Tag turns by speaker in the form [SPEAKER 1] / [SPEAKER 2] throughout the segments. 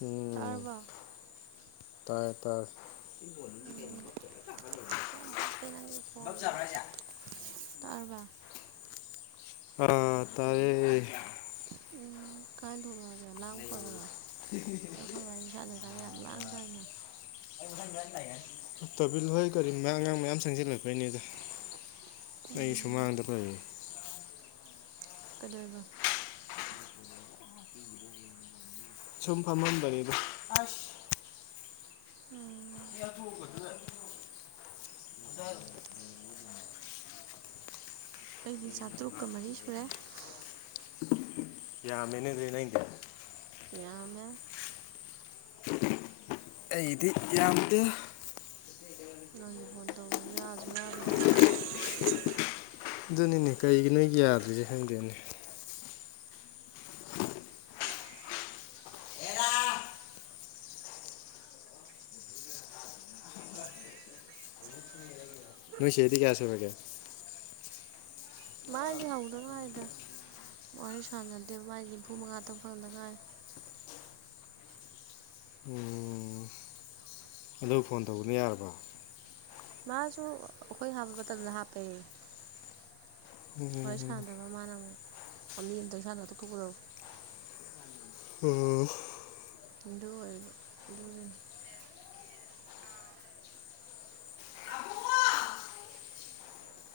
[SPEAKER 1] ꯎꯝ
[SPEAKER 2] ꯇꯥꯔꯕ
[SPEAKER 1] ꯇꯥꯏ ꯇꯔ
[SPEAKER 2] ꯇꯄꯦ ꯅꯪ ꯀꯄꯅꯣ ꯇꯔꯔꯕ
[SPEAKER 1] ꯑ ꯇꯔꯌꯦ
[SPEAKER 2] ꯎꯝ ꯀꯥꯏꯅ ꯊꯦ ꯂꯥꯡ ꯐꯗꯔꯦ ꯑꯩ ꯐꯪꯅꯤ ꯁꯥꯟꯅ ꯀꯅ ꯌꯥꯝ ꯂꯥꯡꯗꯥꯏꯅꯦ
[SPEAKER 1] ꯇꯥꯕꯤꯜ ꯍꯣꯏ ꯀꯔꯤ ꯃꯔ ꯑꯉꯥꯡ ꯃꯌꯥꯝ ꯆꯪꯁꯤꯜꯂꯛꯄꯩꯅꯦꯗ ꯑꯩ ꯁꯨꯃꯥꯡꯗ ꯂꯩꯦ
[SPEAKER 2] ꯀꯗꯕ
[SPEAKER 1] ꯁꯨꯝ ꯐꯝꯃꯝꯕꯅꯤꯗ ꯑ
[SPEAKER 2] ꯎꯝ
[SPEAKER 1] ꯃꯤ ꯇꯒꯗ
[SPEAKER 2] ꯑꯩꯗꯤ ꯆꯥꯇꯔꯨꯛꯀ ꯃꯔꯤ ꯁꯨꯔꯦ
[SPEAKER 1] ꯌꯥ ꯃꯦꯅꯦ ꯑꯗꯨ ꯅꯩꯗꯦ
[SPEAKER 2] ꯌꯥꯝꯃꯦ
[SPEAKER 1] ꯑꯩꯗꯤ ꯌꯥꯝꯗꯦ
[SPEAKER 2] ꯅꯪꯒꯤ ꯐꯣꯟ ꯇꯧꯕꯁꯨ ꯌꯥꯥꯁꯨ ꯌꯥꯗ [unintelligible]
[SPEAKER 1] ꯗꯨꯅꯤꯅꯦ ꯀꯔꯤꯒꯤ ꯅꯣ ꯌꯥꯗꯣꯏꯔꯤꯖꯦ ꯈꯪꯗꯦꯅꯦ ꯅꯣꯏ ꯆꯦꯗꯤ ꯀꯌꯥ ꯁꯨꯔꯒꯦ
[SPEAKER 2] ꯃꯥꯗꯤ ꯍꯧꯗ ꯉꯥꯏꯗ ꯋꯥꯔꯤ ꯁꯥꯟꯅꯗꯦꯕꯥꯥꯏ ꯅꯤꯐꯨ ꯃꯉꯥ ꯇꯪ ꯐꯪꯗꯉꯥꯏꯔꯦ
[SPEAKER 1] ꯎꯝ ꯑꯗꯨ ꯐꯣꯟ ꯇꯧꯕꯅ ꯌꯥꯔꯕ
[SPEAKER 2] ꯃꯥꯁꯨ ꯑꯈꯣꯏ ꯍꯥꯞꯄ ꯃꯇꯝꯗ ꯍꯥꯞꯄꯩ ꯍꯣꯏ
[SPEAKER 1] ꯎꯝ
[SPEAKER 2] ꯁꯥꯟꯅꯗꯕ ꯃꯥꯅ ꯑꯃꯨꯛ ꯃꯤ ꯑꯝꯇꯪ ꯁꯥꯟꯅ ꯇꯣꯛꯊꯣꯛꯄꯗꯣ
[SPEAKER 1] ꯑꯣ
[SPEAKER 2] ꯑꯗꯨ ꯑꯣꯏꯕ ꯑꯗꯨꯒꯤꯟ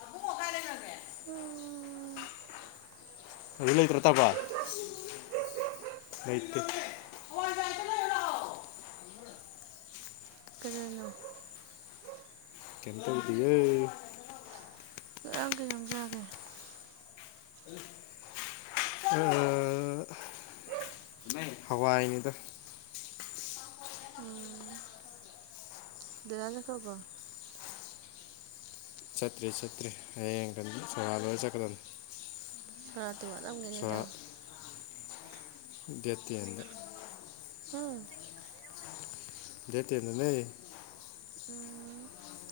[SPEAKER 1] ꯑꯕꯨꯡꯉꯣ ꯀꯥꯏ ꯂꯩꯈ꯭ꯔꯒꯦ
[SPEAKER 2] ꯎꯝ
[SPEAKER 1] ꯍꯧꯔꯤ ꯂꯩꯇꯔ꯭ꯇꯥꯥꯄꯥ ꯂꯩꯇꯦ [unintelligible]
[SPEAKER 2] ꯀꯅꯥꯅꯣ
[SPEAKER 1] ꯀꯦꯝ ꯇꯧꯗꯤꯌꯦ
[SPEAKER 2] ꯉꯔꯥꯡ ꯀꯩꯅꯣꯝ ꯆꯥꯒꯦ
[SPEAKER 1] ꯑ ꯍꯋꯥꯏꯅꯤꯗ
[SPEAKER 2] ꯎꯝ ꯗꯗꯥ ꯆꯈꯔ꯭ꯕꯣ
[SPEAKER 1] ꯆꯠꯇ꯭ꯔꯤ ꯆꯠꯇ꯭ꯔꯤ ꯍꯌꯦꯡ ꯀꯟ ꯁꯣꯔꯥꯠ ꯂꯣꯏꯔ ꯆꯠꯀꯗꯝꯅꯤ
[SPEAKER 2] ꯁꯣꯔꯥꯇꯤ ꯋꯥꯠꯂꯝꯒꯤꯅꯤꯗ
[SPEAKER 1] ꯁꯣꯔꯥꯠ ꯗꯦꯠ ꯇꯦꯟ ꯗ
[SPEAKER 2] ꯎꯝ
[SPEAKER 1] ꯗꯦꯠ ꯇꯦꯟ ꯗ ꯅꯦ
[SPEAKER 2] ꯎꯝ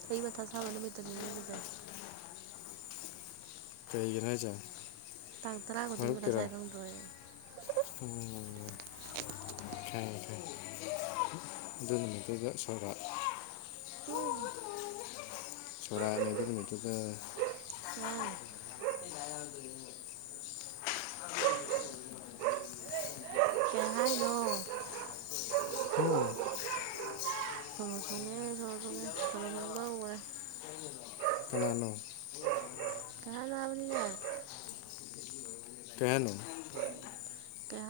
[SPEAKER 2] ꯑꯩ ꯃꯊꯥ ꯁꯥꯕ ꯅꯨꯃꯤꯠꯇꯅꯤꯅꯦ ꯑꯗꯨꯗꯤ
[SPEAKER 1] ꯀꯩꯒꯤꯟ ꯍꯥꯏꯖꯦ
[SPEAKER 2] ꯇꯥꯡ ꯇꯔꯥ ꯈꯨꯗꯤꯡ
[SPEAKER 1] ꯍꯣꯏꯞ
[SPEAKER 2] ꯃꯊꯥ
[SPEAKER 1] ꯀꯤꯔ
[SPEAKER 2] ꯁꯥꯏ ꯈꯪꯗ꯭ꯔꯣ ꯑꯩ
[SPEAKER 1] ꯎꯝ ꯊ [unintelligible] ꯑꯗꯨꯅꯃꯤꯠꯇꯨꯗ ꯁꯣꯔꯥꯠ
[SPEAKER 2] ꯎꯝ
[SPEAKER 1] ꯁꯣꯔꯥꯠꯅꯦ ꯑꯗꯨ ꯅꯨꯃꯤꯠꯇꯨꯗ
[SPEAKER 2] ꯀꯩ ꯍꯥꯏꯅꯤ ꯀꯩ ꯍꯥꯏꯅꯣ
[SPEAKER 1] ꯍꯨꯝ
[SPEAKER 2] ꯁꯣꯔꯣ ꯊꯨꯡꯉꯦ ꯁꯣꯔꯣ ꯊꯨꯡꯉꯦ ꯁꯣꯔꯣ ꯊꯨꯡꯕ ꯍꯧꯒꯔꯦ
[SPEAKER 1] ꯀꯅꯥꯅꯣ
[SPEAKER 2] ꯀꯩ ꯍꯥꯏꯅꯣ ꯍꯥꯏꯕꯅꯤꯅꯦ
[SPEAKER 1] ꯀꯩ ꯍꯥꯏꯅꯣ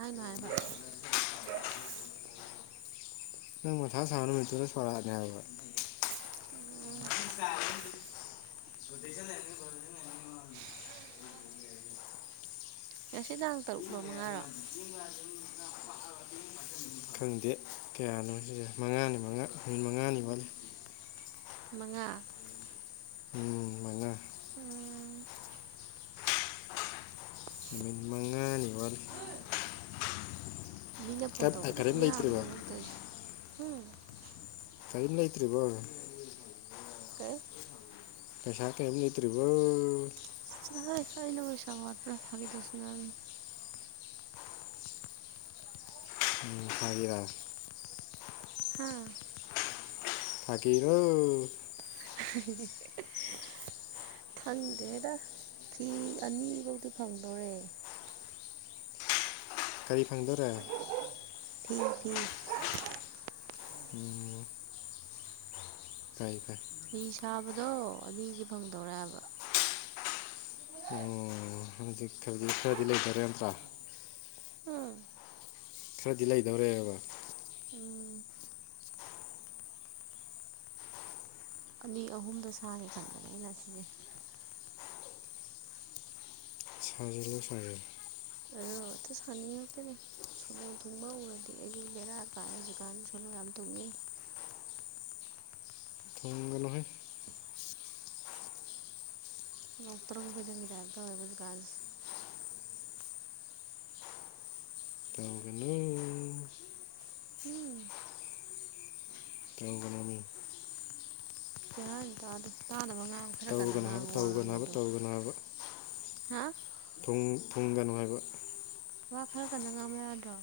[SPEAKER 2] ꯑꯩꯅ ꯍꯥꯏꯕ
[SPEAKER 1] ꯅꯪ ꯃꯊꯥ ꯁꯥꯕ ꯅꯨꯃꯤꯠꯇꯨꯗ ꯁꯣꯔꯥꯠꯅꯦ ꯍꯥꯏꯕ [unintelligible]
[SPEAKER 2] ꯉꯁꯤ ꯇꯥꯡ ꯇꯔꯨꯛꯂꯣ ꯃꯉꯥꯔꯣ
[SPEAKER 1] ꯈꯪꯗꯦ ꯀꯌꯥꯅꯣ ꯁꯤꯁꯦ ꯃꯉꯥꯅꯤ ꯃꯉꯥ ꯅꯨꯃꯤꯠ ꯃꯉꯥꯅꯤ ꯋꯥꯠꯂꯤ
[SPEAKER 2] ꯃꯉꯥ
[SPEAKER 1] ꯎꯝ ꯃꯉꯥ
[SPEAKER 2] ꯎꯝ
[SPEAKER 1] ꯅꯨꯃꯤꯠ ꯃꯉꯥ
[SPEAKER 2] ꯃꯤꯅ ꯐꯣꯟ ꯇꯧꯕꯗ
[SPEAKER 1] ꯀꯔꯤꯝ
[SPEAKER 2] ꯑꯗꯨꯝ
[SPEAKER 1] ꯂꯩꯇ꯭ꯔꯤꯕꯣ
[SPEAKER 2] ꯌꯥꯕꯅꯦꯕ ꯅꯪ ꯇꯧꯁꯦ ꯍꯨꯝ
[SPEAKER 1] ꯀꯔꯤꯝ ꯂꯩꯇ꯭ꯔꯤꯕꯣ
[SPEAKER 2] ꯀꯩ
[SPEAKER 1] ꯄꯩꯁꯥ ꯀꯩꯝ ꯂꯩꯇ꯭ꯔꯤꯕꯣ
[SPEAKER 2] ꯑꯩꯅꯕꯨ ꯄꯩꯁꯥ ꯋꯥꯠꯄꯔꯥ ꯐꯒꯤ ꯇꯧꯁꯤꯟꯅꯝꯅꯤ
[SPEAKER 1] ꯐꯒꯤꯔꯥ
[SPEAKER 2] ꯍꯥ
[SPEAKER 1] ꯊꯀꯤꯔꯣ
[SPEAKER 2] [unintelligible] ꯈꯪꯗꯦꯗ ꯐꯤ ꯑꯅꯤ ꯕꯧꯗꯤ ꯐꯪꯗꯣꯔꯦ
[SPEAKER 1] ꯀꯔꯤ ꯐꯪꯗꯣꯔꯦ
[SPEAKER 2] ꯏ ꯐꯤ
[SPEAKER 1] ꯎꯝ ꯀꯥꯏ
[SPEAKER 2] ꯐꯤ ꯁꯥꯕꯗꯣ ꯑꯗꯨꯏꯗꯤ ꯐꯪꯗꯧꯔꯦꯕ
[SPEAKER 1] ꯑꯣ ꯍꯧꯖꯤꯛ ꯈꯗꯤ ꯈꯔꯗꯤ ꯂꯩꯖꯔꯦ ꯅꯠꯇ꯭ꯔꯥ
[SPEAKER 2] ꯎꯝ
[SPEAKER 1] ꯈꯔꯗꯤ ꯂꯩꯗꯧꯔꯦꯕ
[SPEAKER 2] ꯎꯝ ꯑꯅꯤ ꯑꯍꯨꯝꯗ ꯁꯥꯔꯦ ꯈꯟꯗꯅ ꯑꯩꯅ ꯁꯤꯁꯦ
[SPEAKER 1] ꯁꯖꯤꯜꯂꯨ ꯁꯖꯤꯜꯂꯨ
[SPEAKER 2] ꯍ ꯑꯇ ꯁꯥꯅꯤꯡꯉꯥꯛꯇꯅꯦ ꯁꯣꯂꯣ ꯊꯨꯡꯕ ꯎꯔꯗꯤ ꯑꯩꯁꯨ ꯕꯦꯔꯥ ꯀꯥꯏ ꯍꯧꯖꯤꯛꯀꯥꯟꯗꯤ ꯁꯣꯅꯣ ꯌꯥꯝ ꯊꯨꯡꯉꯦꯅꯦ ꯎ [inaudible]
[SPEAKER 1] ꯊꯨꯡꯒꯅꯨꯍꯦ
[SPEAKER 2] ꯉꯧꯇꯪ ꯐꯥꯏꯗꯪꯒꯤ ꯇꯥꯏꯇ ꯇꯧꯋꯤ ꯈꯧꯖꯤꯛꯁꯦ
[SPEAKER 1] ꯇꯧꯒꯅꯨ
[SPEAKER 2] ꯎꯝ
[SPEAKER 1] ꯇꯧꯒꯅꯨ ꯃꯤ
[SPEAKER 2] ꯀꯩ ꯍꯥꯏꯅꯣ ꯇꯥꯗꯦ ꯉꯥꯡ ꯈꯔ ꯀꯥꯟꯟꯅ
[SPEAKER 1] ꯇꯧꯒꯅꯨ ꯍꯥꯏꯕ
[SPEAKER 2] ꯉꯥꯡꯉꯨ ꯋꯥ
[SPEAKER 1] ꯇꯧꯒꯅꯨ ꯍꯥꯏꯕ
[SPEAKER 2] ꯉꯥꯡꯉꯗꯣ
[SPEAKER 1] ꯇꯧꯒꯅꯨ ꯍꯥꯏꯕ ꯊꯨꯡ ꯊꯨꯡꯒꯅꯨ ꯍꯥꯏꯕ
[SPEAKER 2] ꯋꯥ ꯈꯔ ꯀꯟꯗ ꯉꯥꯡꯕ ꯌꯥꯗ꯭ꯔꯣ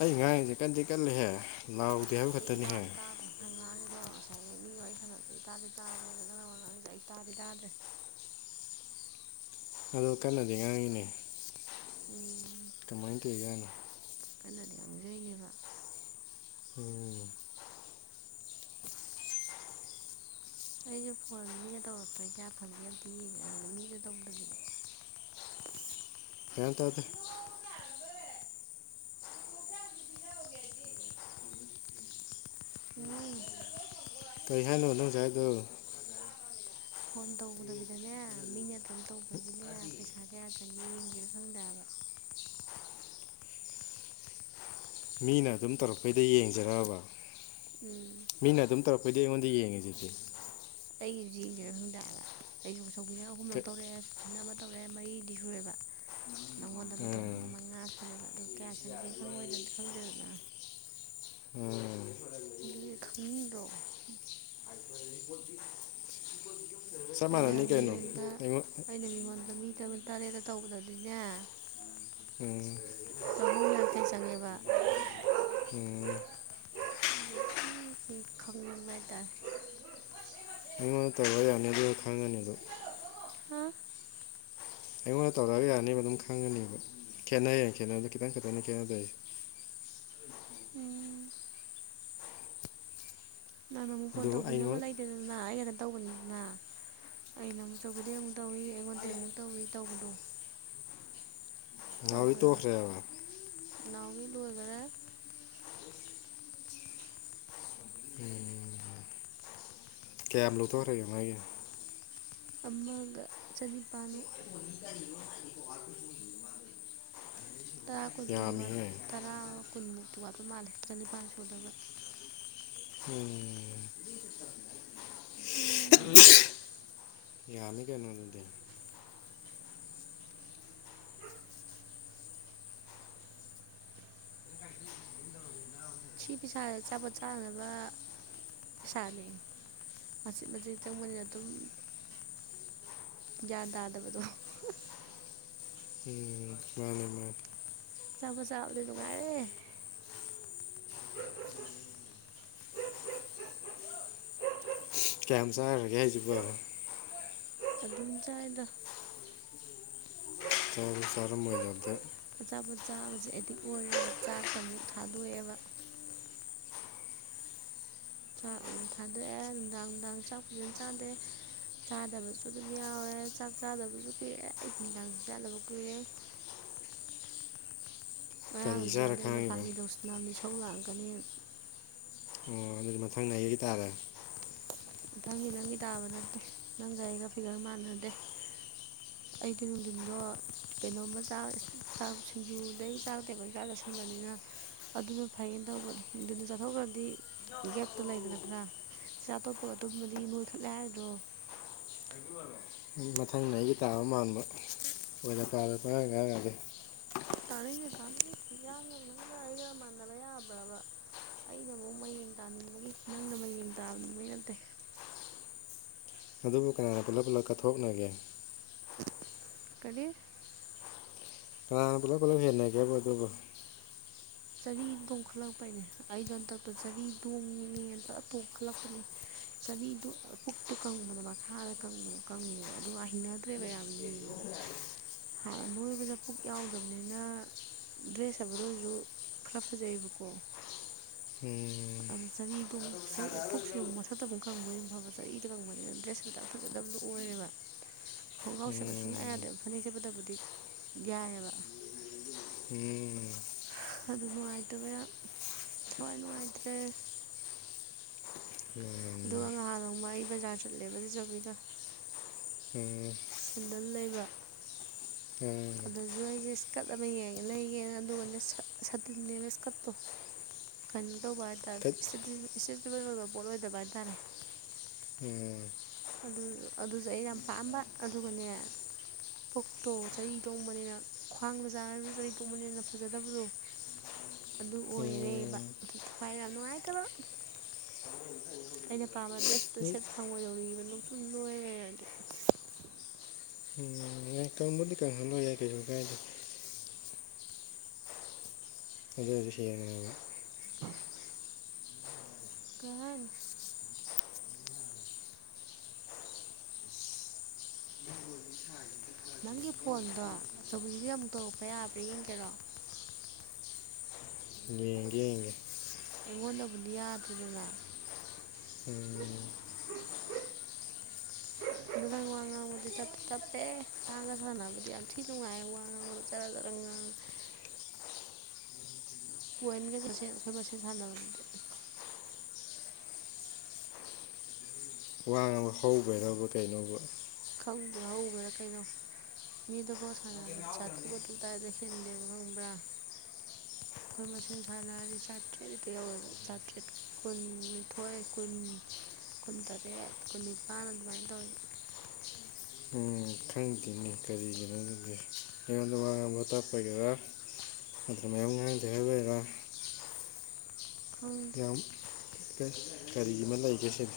[SPEAKER 1] ꯑꯩ ꯉꯥꯡꯁꯦ ꯀꯟꯗꯤ ꯀꯜꯂꯤꯍꯦ ꯂꯥꯎꯗꯦ ꯍꯥꯏꯕ ꯈꯛꯇꯅꯤꯍꯦ
[SPEAKER 2] ꯑꯗꯣ ꯉꯁꯥꯏ ꯃꯤ ꯋꯥꯔꯤ ꯁꯥꯟꯅꯗꯗꯤ ꯇꯥꯗꯤ ꯇꯥꯕꯅꯦ ꯑꯗꯨꯖꯗꯤ ꯑꯩ ꯇꯥꯗꯤ ꯇꯥꯗ꯭ꯔꯦ
[SPEAKER 1] ꯑꯗꯨ ꯀꯟꯅꯗꯤ ꯉꯥꯡꯉꯤꯅꯦ
[SPEAKER 2] ꯎꯝ
[SPEAKER 1] ꯀꯃꯥꯏ ꯀꯧꯔꯤꯖꯠꯅꯣ
[SPEAKER 2] ꯀꯟꯅꯗꯤ ꯌꯥꯝꯖꯩꯅꯦꯕ
[SPEAKER 1] ꯎꯝ
[SPEAKER 2] ꯑꯩꯁꯨ ꯐꯣꯟ ꯃꯤꯅ ꯇꯧꯔꯛꯄꯅꯤ ꯀꯌꯥ ꯐꯪꯒꯦ ꯑꯝꯇ ꯌꯦꯡꯅꯪ ꯃꯤꯁꯨ ꯇꯧꯗꯕꯤꯗ [inaudible]
[SPEAKER 1] ꯒ꯭ꯌꯥꯟ ꯇꯥꯗꯦ
[SPEAKER 2] ꯍ [unintelligible]
[SPEAKER 1] ꯀꯔꯤ ꯍꯥꯏꯅꯣ ꯅꯪ ꯍꯧꯖꯤꯛ ꯍꯥꯏꯗꯣ
[SPEAKER 2] ꯐꯣꯟ ꯇꯧꯗꯕꯤꯗꯅꯦ ꯃꯤꯅ ꯑꯗꯨꯝ ꯇꯧꯕꯒꯤꯅꯦ ꯄꯩꯁꯥꯁꯦ
[SPEAKER 1] ꯃꯤꯅ ꯑꯗꯨꯝ ꯇꯧꯔꯛꯄꯩꯗ ꯌꯦꯡꯖꯔꯛꯑꯕ
[SPEAKER 2] ꯎꯝ
[SPEAKER 1] ꯃꯤꯅ ꯑꯗꯨꯝ ꯇꯧꯔꯛꯄ ꯑꯩꯈꯣꯏꯗꯤ ꯑꯩꯉꯣꯟꯗ ꯌꯦꯡꯉꯁꯤꯆꯦ
[SPEAKER 2] ꯑꯩꯒꯤꯁꯨ ꯌꯦꯡꯒꯦꯔ ꯈꯪꯗꯦꯕ ꯑꯩꯁꯨ ꯁꯧꯕꯤꯔ ꯑꯍꯨꯝꯂꯛ ꯇꯧꯔꯛꯑꯦ ꯐꯅ ꯑꯃ ꯇꯧꯔꯦ ꯃꯔꯤꯗꯤ ꯁꯨꯔꯦꯕ ꯅꯪꯉꯣꯟꯗ ꯑꯃ ꯇꯧꯕꯗꯨꯒ
[SPEAKER 1] ꯎꯝ
[SPEAKER 2] ꯃꯉꯥ ꯁꯨ ꯑꯗꯨ ꯀꯌꯥ ꯆꯪꯒꯦ ꯈꯪꯉꯣꯏꯗꯅꯗꯤ ꯈꯪꯗꯦꯗꯅ
[SPEAKER 1] ꯎꯝ
[SPEAKER 2] ꯑꯗꯨ ꯈꯪꯅꯤꯡꯗꯔꯣ
[SPEAKER 1] ꯆꯞ
[SPEAKER 2] ꯑꯩꯅ
[SPEAKER 1] ꯃꯥꯟꯅꯅꯤ ꯀꯩꯅꯣ
[SPEAKER 2] ꯃꯤꯉꯣꯟꯗ
[SPEAKER 1] ꯑꯩꯉꯣꯟ
[SPEAKER 2] ꯑꯩꯅ ꯃꯤꯉꯣꯟꯗ ꯃꯤꯗ ꯇꯔꯦꯠꯇ ꯇꯧꯕꯗꯗꯤꯅꯦ
[SPEAKER 1] ꯎꯝ
[SPEAKER 2] ꯃꯖꯪ ꯑꯦꯕ
[SPEAKER 1] ꯎꯝ
[SPEAKER 2] ꯈꯪꯃꯦꯗ
[SPEAKER 1] ꯑꯩꯉꯣꯟꯗ ꯇꯧꯔ ꯌꯥꯅꯤ ꯑꯗꯨ ꯈꯪꯉꯅꯤꯗ
[SPEAKER 2] ꯍꯥ
[SPEAKER 1] ꯑꯩꯉꯣꯟꯗ ꯇꯧꯔꯛꯑꯒ ꯌꯥꯅꯦꯕ ꯑꯗꯨꯝ ꯈꯪꯒꯅꯦꯕ ꯈꯦꯠꯅꯩꯅ ꯈꯦꯠꯅꯕꯗ ꯈꯤꯇꯪ ꯈꯛꯇꯅ ꯈꯦꯠꯅꯗꯔꯤꯁꯦ
[SPEAKER 2] [inaudible] ꯎꯝ ꯑꯗꯨꯝ ꯐꯣꯟ
[SPEAKER 1] ꯑꯗꯨꯕꯨ
[SPEAKER 2] ꯇꯧꯕꯤꯅꯕ
[SPEAKER 1] ꯑꯩꯉꯣꯟ
[SPEAKER 2] ꯂꯩꯇꯦꯗꯅ ꯑꯩ ꯈꯛꯇ ꯇꯧꯕꯅꯤꯗꯅ ꯑꯩꯅ ꯑꯃꯨꯛꯆꯧꯕꯤꯗꯩ ꯑꯃꯨꯛ ꯇꯧꯏꯤ ꯑꯩꯉꯣꯟꯗ ꯑꯃꯨꯛ ꯇꯧꯏꯤ ꯇꯧꯕꯗꯣ
[SPEAKER 1] ꯊꯥꯎꯕꯤ
[SPEAKER 2] ꯇꯧꯋꯦꯕ
[SPEAKER 1] ꯇꯣꯛꯈ꯭ꯔꯦꯕ
[SPEAKER 2] ꯅꯥꯎꯒꯤ ꯂꯣꯏꯈꯔꯦ
[SPEAKER 1] ꯀꯦꯞ ꯂꯧꯊꯧꯔꯦ ꯌꯥꯅꯒꯤ
[SPEAKER 2] ꯑꯃꯒ ꯆꯅꯤꯄꯥꯥꯟꯃꯨꯛ ꯇꯔꯥ ꯀꯨꯟꯃꯨꯛꯇꯗꯤ
[SPEAKER 1] ꯌꯥꯝꯃꯤꯍꯦ
[SPEAKER 2] ꯇꯔꯥ ꯀꯨꯟꯃꯨꯛꯇꯤ ꯋꯥꯠꯄ ꯃꯥꯜꯂꯦ ꯆꯅꯤꯄꯥꯥꯟ ꯁꯨꯗꯕ
[SPEAKER 1] ꯎꯝ
[SPEAKER 2] ꯎꯝ
[SPEAKER 1] ꯌꯥꯃꯤ ꯀꯩꯅꯣ ꯑꯗꯨꯗꯤ
[SPEAKER 2] ꯁꯤ ꯄꯤꯁꯥꯗ ꯑꯆꯥꯄꯣꯠ ꯆꯥꯅꯕ ꯁꯅꯤ ꯃꯁꯤꯁ ꯃꯁ ꯏ ꯆ ꯃꯅ ꯑꯗꯨꯣ ꯌꯥꯗꯗꯕꯗꯨꯣ
[SPEAKER 1] ꯎꯝ ꯃꯥꯅꯦ ꯃꯥꯅꯦ
[SPEAKER 2] ꯆꯥꯄ ꯆꯕꯗꯤ ꯅꯨꯡꯉꯥꯏꯔꯦ ꯎ ꯎ
[SPEAKER 1] ꯀꯝ ꯆꯔꯒꯦ ꯍꯥꯏꯕ
[SPEAKER 2] ꯑꯗꯨꯝ ꯆꯥꯏꯗ
[SPEAKER 1] ꯆ ꯆꯔꯝ ꯑꯣꯏꯖꯗ
[SPEAKER 2] ꯑꯆꯥꯄꯣꯠ ꯆꯥꯕꯁꯦ ꯑꯦꯗꯤꯛ ꯑꯣꯏꯔꯦ ꯆꯥꯛꯇ ꯃꯨꯛ ꯊꯥꯗꯣꯛꯑꯦꯕ ꯆꯥꯛ ꯊꯥꯗꯣꯛꯑꯦ ꯅꯨꯡꯗꯥꯡ ꯅꯨꯡꯗꯥꯡ ꯆꯥꯛ ꯐꯖꯅ ꯆꯥꯗꯦ ꯆꯥꯗꯕꯁꯨ ꯑꯗꯨꯝ ꯌꯥꯎꯋꯦ ꯆꯥꯛ ꯆꯥꯗꯕꯁꯨ ꯀꯨꯏꯔꯦ ꯑꯩ ꯅꯨꯡꯗꯥꯡ ꯆꯥꯗꯕ ꯀꯨꯏꯔꯦ [unintelligible]
[SPEAKER 1] ꯀꯔꯤꯒꯤ
[SPEAKER 2] ꯉꯔꯥꯡꯗꯨꯖ
[SPEAKER 1] ꯆꯥꯔ
[SPEAKER 2] ꯑꯗ ꯑꯩꯅ
[SPEAKER 1] ꯈꯥꯡꯉꯤꯕ
[SPEAKER 2] ꯐꯥꯒꯤꯗꯧꯁꯤꯅ ꯃꯤ ꯁꯧ ꯂꯥꯛꯑꯀꯅꯤ
[SPEAKER 1] ꯑꯣ ꯑꯗꯨꯗꯤ ꯃꯊꯪꯅ ꯑꯩꯒꯤ ꯇꯥꯔꯦ
[SPEAKER 2] ꯊꯪꯒꯤ ꯅꯪꯒꯤ ꯇꯥꯕ ꯅꯠꯇꯦ ꯅꯪꯒ ꯑꯩꯒ ꯐꯤꯒꯔ ꯃꯥꯟꯅꯗꯦ ꯑꯩꯗꯤ ꯅꯨꯡꯊꯤꯟꯗꯣ ꯀꯩꯅꯣꯝꯃ ꯆ ꯆꯥꯛ ꯁꯤꯡꯖꯨꯗꯩ ꯆꯥꯛꯇꯦꯕꯖꯥꯛ ꯆꯠꯁꯤꯟꯕꯅꯤꯅ ꯑꯗꯨꯅ ꯐꯩꯌꯦꯅ ꯇꯧꯕꯅꯤ ꯑꯗꯨꯅ ꯆꯠꯊꯣꯛꯈ꯭ꯔꯗꯤ ꯒꯦꯞꯇꯣ ꯂꯩꯗꯅ ꯄꯨꯔꯥ ꯁꯤ ꯑꯇꯣꯞꯄ ꯇꯨꯝꯃꯗꯤ ꯃꯨꯊꯠꯂꯦ ꯍꯥꯏꯗ꯭ꯔꯣ
[SPEAKER 1] ꯃꯊꯪꯅ ꯑꯩꯒꯤ ꯇꯥꯕ ꯃꯥꯟꯕ ꯄꯥꯔ ꯄꯔ ꯀꯔꯒꯗꯤ
[SPEAKER 2] ꯇꯥꯅꯤꯡꯗꯦ ꯇꯥꯅꯤꯡꯗꯦ ꯏꯌꯥꯡꯒ ꯅꯪꯒ ꯑꯩꯒ ꯃꯥꯟꯅꯕ ꯌꯥꯕ꯭ꯔꯕ ꯑꯩꯅ ꯑꯃꯨꯛ ꯃꯌꯦꯡ ꯇꯥꯅꯤꯡꯕꯒꯤ ꯅꯪꯅ ꯃꯌꯦꯡ ꯇꯥꯅꯤꯡꯕꯩ ꯅꯠꯇꯦ
[SPEAKER 1] ꯑꯗꯨꯕꯨ ꯀꯅꯥꯅ ꯄꯨꯂꯞ ꯄꯨꯂꯞ ꯀꯊꯣꯛꯅꯒꯦ
[SPEAKER 2] ꯀ
[SPEAKER 1] ꯀꯥꯡ ꯄꯨꯂꯞ ꯄꯨꯂꯞ ꯍꯦꯟꯅꯒꯦꯕ ꯑꯗꯨꯒꯕꯨ
[SPEAKER 2] ꯆꯔꯤ ꯇꯣꯡꯈꯠꯂꯛꯄ ꯍꯥꯏꯅꯦ ꯑꯩꯗ ꯍꯟꯇꯛꯛꯇ ꯆꯔꯤ ꯇꯣꯡꯉ ꯇꯣꯡꯈꯠꯂꯛꯄꯅꯦ ꯆꯅꯤꯗꯨ ꯄꯨꯛꯇꯨ ꯀꯪꯕꯗꯣ ꯃꯈꯥꯗ ꯀꯪꯕꯗꯣ ꯀꯪꯉꯦꯕ ꯑꯗꯨꯒ ꯍꯩꯅꯗ꯭ꯔꯦꯕ ꯌꯥꯝ ꯌꯦꯡꯕꯗ ꯍꯥꯟꯅ ꯅꯣꯏꯕꯗ ꯄꯨꯛ ꯌꯥꯎꯗꯕꯅꯤꯅ ꯗ꯭ꯔꯦꯁ ꯍꯥꯏꯕꯗ ꯑꯣꯏꯔꯁꯨ ꯈꯔ ꯐꯖꯩꯌꯦꯕꯀꯣ ꯎꯝ ꯆꯅꯤꯗꯨ ꯄꯨꯛꯁꯤꯨꯛ ꯃꯊꯛꯇ ꯑꯃꯨꯛ ꯀꯪꯕꯅꯤ ꯐꯕ ꯆꯅꯤꯗ ꯀꯪꯕꯅꯤꯅ ꯗ꯭ꯔꯦꯁꯦ ꯐꯖꯕꯗ ꯑꯣꯏꯔ ꯕ ꯈꯣꯡꯒ꯭ꯔꯥꯎ ꯁꯦꯠꯄ ꯁꯨꯡꯌꯥ
[SPEAKER 1] ꯎꯝ
[SPEAKER 2] ꯌꯥꯗꯦ ꯐꯅꯦꯛ ꯁꯦꯠꯄꯗꯕꯨꯗꯤ ꯌꯥꯏꯑꯕ
[SPEAKER 1] ꯎꯝ
[SPEAKER 2] ꯑꯗꯨ ꯅꯨꯡꯉꯥꯏꯇꯕ ꯌꯥꯝ ꯊꯋꯥꯏ ꯅꯨꯡꯉꯥꯏꯇ꯭ꯔꯦ ꯑꯗꯨꯒ
[SPEAKER 1] ꯎꯝ
[SPEAKER 2] ꯉꯍꯥꯟ ꯅꯣꯡꯕ ꯑꯩ ꯕꯖꯥꯔ ꯆꯠꯂꯦꯕ ꯆꯆꯕꯤꯗ
[SPEAKER 1] ꯎꯝ ꯎꯝ
[SPEAKER 2] ꯁꯟꯗꯅ ꯂꯩꯕ
[SPEAKER 1] ꯎꯝ
[SPEAKER 2] ꯑꯗꯨꯁꯨ ꯑꯩꯁꯦ ꯏꯁꯀꯔꯠ ꯑꯃ ꯌꯦꯡꯉꯦ ꯂꯩꯒꯦꯅ ꯑꯗꯨꯒꯅꯦ ꯁꯥꯇꯤꯟꯅꯦꯕ ꯏꯁꯀꯔꯠꯇꯣ ꯀꯩꯅꯣ ꯇꯧꯕ ꯍꯥꯏ ꯇꯥꯔꯦ
[SPEAKER 1] ꯀꯠ
[SPEAKER 2] ꯏꯁꯇꯦꯕꯜ ꯑꯣꯏꯕ ꯄꯣꯠ ꯑꯣꯏꯗꯕ ꯍꯥꯏ ꯇꯔꯦ
[SPEAKER 1] ꯎꯝ
[SPEAKER 2] ꯑꯗꯨꯁꯨ ꯑꯩ ꯌꯥꯝ ꯄꯥꯝꯕ ꯑꯗꯨꯒꯅꯦ ꯑꯣꯛꯇꯣ ꯆꯔꯤ ꯇꯣꯡꯕꯅꯤꯅ ꯈ꯭ꯋꯥꯡꯗ ꯆꯥꯔꯔꯕ ꯆꯔꯤ ꯇꯣꯡꯕꯅꯤꯅ ꯐꯖꯗꯕꯗꯣ ꯑꯗꯨ ꯑꯣꯏꯔꯦꯕ
[SPEAKER 1] ꯎꯝ
[SPEAKER 2] ꯑꯗꯨ ꯊꯋꯥꯏ ꯌꯥꯝ ꯅꯨꯡꯉꯥꯏꯇꯕ ꯑꯩꯅ ꯄꯥꯝꯕ ꯗ꯭ꯔꯦꯁꯇꯨꯗ
[SPEAKER 1] ꯏ
[SPEAKER 2] ꯁꯦꯠ ꯐꯪꯕ ꯌꯧꯕ ꯅ ꯁꯨꯝ ꯂꯣꯏꯔꯦ ꯑꯗꯨꯗꯤ
[SPEAKER 1] ꯑ ꯀꯪꯕꯨꯗꯤ ꯀꯪꯍꯜꯂꯣꯏ ꯌꯥꯏ ꯀꯩꯁꯨ ꯀꯥꯏꯗꯦ ꯁꯔ
[SPEAKER 2] ꯀꯍꯟ ꯅꯪꯒꯤ ꯐꯣꯟꯗꯣ ꯑꯆꯧꯕꯤꯗꯤ ꯑꯃꯨꯛ ꯇꯧꯔꯛꯄ ꯌꯥꯕ꯭ꯔꯥ ꯌꯦꯡꯒꯦꯔꯣ
[SPEAKER 1] ꯌꯦꯡꯒꯦ ꯌꯦꯡꯒꯦ
[SPEAKER 2] ꯑꯩꯉꯣꯟꯗꯕꯨꯗꯤ ꯌꯥꯗ꯭ꯔꯦꯗꯅ
[SPEAKER 1] ꯎꯝ
[SPEAKER 2] ꯎ ꯅꯪ ꯋꯥ ꯉꯥꯡꯕꯗꯤ ꯆꯠꯇꯄꯦ ꯇꯞꯄꯦ ꯇꯥꯡꯒ ꯁꯥꯟꯅꯕꯗꯤ ꯌꯥꯝ ꯊꯤ ꯅꯨꯡꯉꯥꯏꯦ ꯋꯥ ꯉꯥꯡꯕꯗ ꯖꯔ ꯖꯔꯒ ꯉꯥꯡ ꯑ ꯄꯣꯏꯟꯒ ꯆꯠꯁꯦ ꯑꯩꯈꯣꯏ ꯃꯁꯦꯜ ꯁꯥꯟꯅꯕ ꯅꯗꯦ
[SPEAKER 1] ꯋꯥꯡꯕ ꯍꯧꯈ꯭ꯔꯕ ꯀꯩꯅꯣꯕꯨ
[SPEAKER 2] ꯈꯪꯗꯦꯣ ꯍꯧꯕꯔꯥ ꯀꯩꯅꯣ ꯃꯤꯗꯨꯐꯥꯎ ꯁꯥꯟꯅꯕꯗ ꯆꯥꯊꯨꯛ ꯑꯥꯊꯨ ꯇꯥꯏꯗ ꯍꯦꯟꯗꯦꯕ ꯈꯪꯕ꯭ꯔꯥ ꯑꯩꯈꯣꯏ ꯃꯁꯦꯟ ꯁꯥꯟꯅ ꯍꯥꯏꯔꯗꯤ ꯆꯥꯇ꯭ꯔꯦꯠꯇꯗ ꯌꯧꯋꯦꯕ ꯆꯥꯇ꯭ꯔꯦꯠ ꯀꯨꯟ ꯅꯤꯊꯣꯏ ꯀꯨꯟ ꯀꯨꯟ ꯇꯔꯦꯠ ꯀꯨꯟ ꯅꯤꯄꯥꯟꯜ ꯑꯗꯨꯃꯥꯏꯅ ꯇꯧꯋꯤ
[SPEAKER 1] ꯎ ꯈꯪꯈꯤꯅꯤ ꯀꯔꯤꯒꯤꯅꯣ ꯑꯗꯨꯗꯤ ꯑꯩꯉꯣꯟꯗ ꯋꯥ ꯉꯥꯡꯕ ꯇꯥꯛꯄꯒꯦꯔꯥ ꯑꯗꯨꯅ ꯃꯌꯨꯝ ꯉꯥꯡꯗ ꯍꯥꯏꯒꯣꯏꯔ
[SPEAKER 2] ꯈꯪꯗꯦ
[SPEAKER 1] ꯌꯥꯝꯩ ꯀꯔꯤ ꯑꯃ ꯂꯩꯒꯦ ꯁꯤꯅꯦ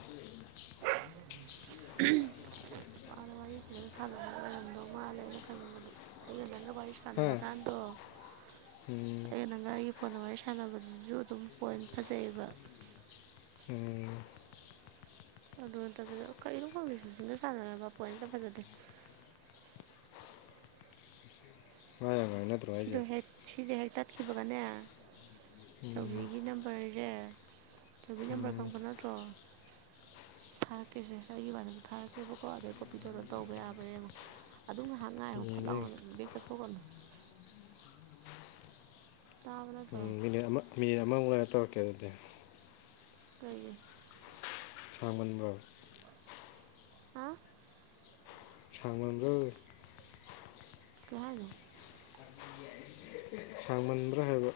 [SPEAKER 2] [unintelligible] ꯅꯨꯄꯥꯅ ꯋꯥꯔꯤ ꯐꯖꯅ ꯁꯥꯟꯅꯕ ꯑꯣꯏꯔꯝꯗꯧ ꯃꯥꯜꯂꯦ ꯑꯩꯅ ꯈꯟꯅꯤꯡꯕꯗ ꯑꯩꯒ ꯅꯪꯒ ꯋꯥꯔꯤ
[SPEAKER 1] ꯍꯥ
[SPEAKER 2] ꯁꯥꯟꯅꯕ ꯀꯥꯟꯗꯣ
[SPEAKER 1] ꯎꯝ
[SPEAKER 2] [unintelligible] ꯑ ꯅꯪꯒ ꯑꯩꯒꯤ ꯐꯣꯟꯒ ꯋꯥꯔꯤ ꯁꯥꯟꯅꯕꯗꯨꯁꯨ ꯑꯗꯨꯝ ꯄꯣꯏꯟ ꯐꯖꯩꯑꯕ
[SPEAKER 1] ꯎꯝ
[SPEAKER 2] ꯑꯗꯨ ꯅꯠꯇꯕꯤꯗ ꯀꯅꯨꯝꯈꯣꯡꯕꯤꯁꯨꯁꯤꯡꯅ ꯁꯥꯟꯅꯔꯕ ꯄꯣꯏꯅꯤꯇ ꯐꯖꯗꯦ
[SPEAKER 1] ꯋꯥ ꯌꯥꯝ ꯉꯥꯡꯅꯗ꯭ꯔꯣ ꯍꯥꯏꯁꯦ
[SPEAKER 2] ꯁꯤꯗꯣ ꯍꯦꯛ ꯁꯤꯗ ꯍꯦꯛ ꯇꯠꯈꯤꯕꯒꯅꯦ ꯆꯕꯤꯒꯤ ꯅꯝꯕꯔꯁꯦ ꯆꯤ ꯅꯝꯕꯔ
[SPEAKER 1] ꯎꯝ
[SPEAKER 2] ꯈꯪꯕ ꯅꯠꯇ꯭ꯔꯣ ꯊꯥꯔꯛꯀꯦꯁꯦ ꯑꯩꯒꯤ ꯋꯥꯗꯁꯨ ꯊꯥꯔꯛꯀꯦꯕꯀꯣ ꯑꯗꯩ ꯀꯣꯄꯤꯗꯣ ꯑꯗꯨ ꯇꯧꯕ ꯌꯥꯕ꯭ꯔꯦꯡꯉꯣ ꯑꯗꯨꯝ ꯉꯥꯏꯍꯥꯛ
[SPEAKER 1] ꯌꯦꯡꯒꯦ
[SPEAKER 2] ꯉꯥꯏꯕ ꯐꯠ
[SPEAKER 1] ꯌꯦꯡꯒꯦ
[SPEAKER 2] ꯂꯥꯎꯅ ꯕꯦꯦꯛ ꯆꯠꯊꯣꯛꯀꯅꯨ ꯇꯥꯕꯅꯠꯇ
[SPEAKER 1] ꯎꯠꯇꯔ ꯀꯦꯗꯗꯤꯦ
[SPEAKER 2] ꯀꯏꯦ
[SPEAKER 1] ꯁꯥꯡꯃꯟꯕ꯭ꯔꯣ
[SPEAKER 2] ꯑ
[SPEAKER 1] ꯁꯥꯡꯃꯟꯕ꯭ꯔꯣ
[SPEAKER 2] ꯀꯅ
[SPEAKER 1] ꯁꯥꯡꯃꯟꯕ꯭ꯔꯥ ꯍꯥꯏꯕ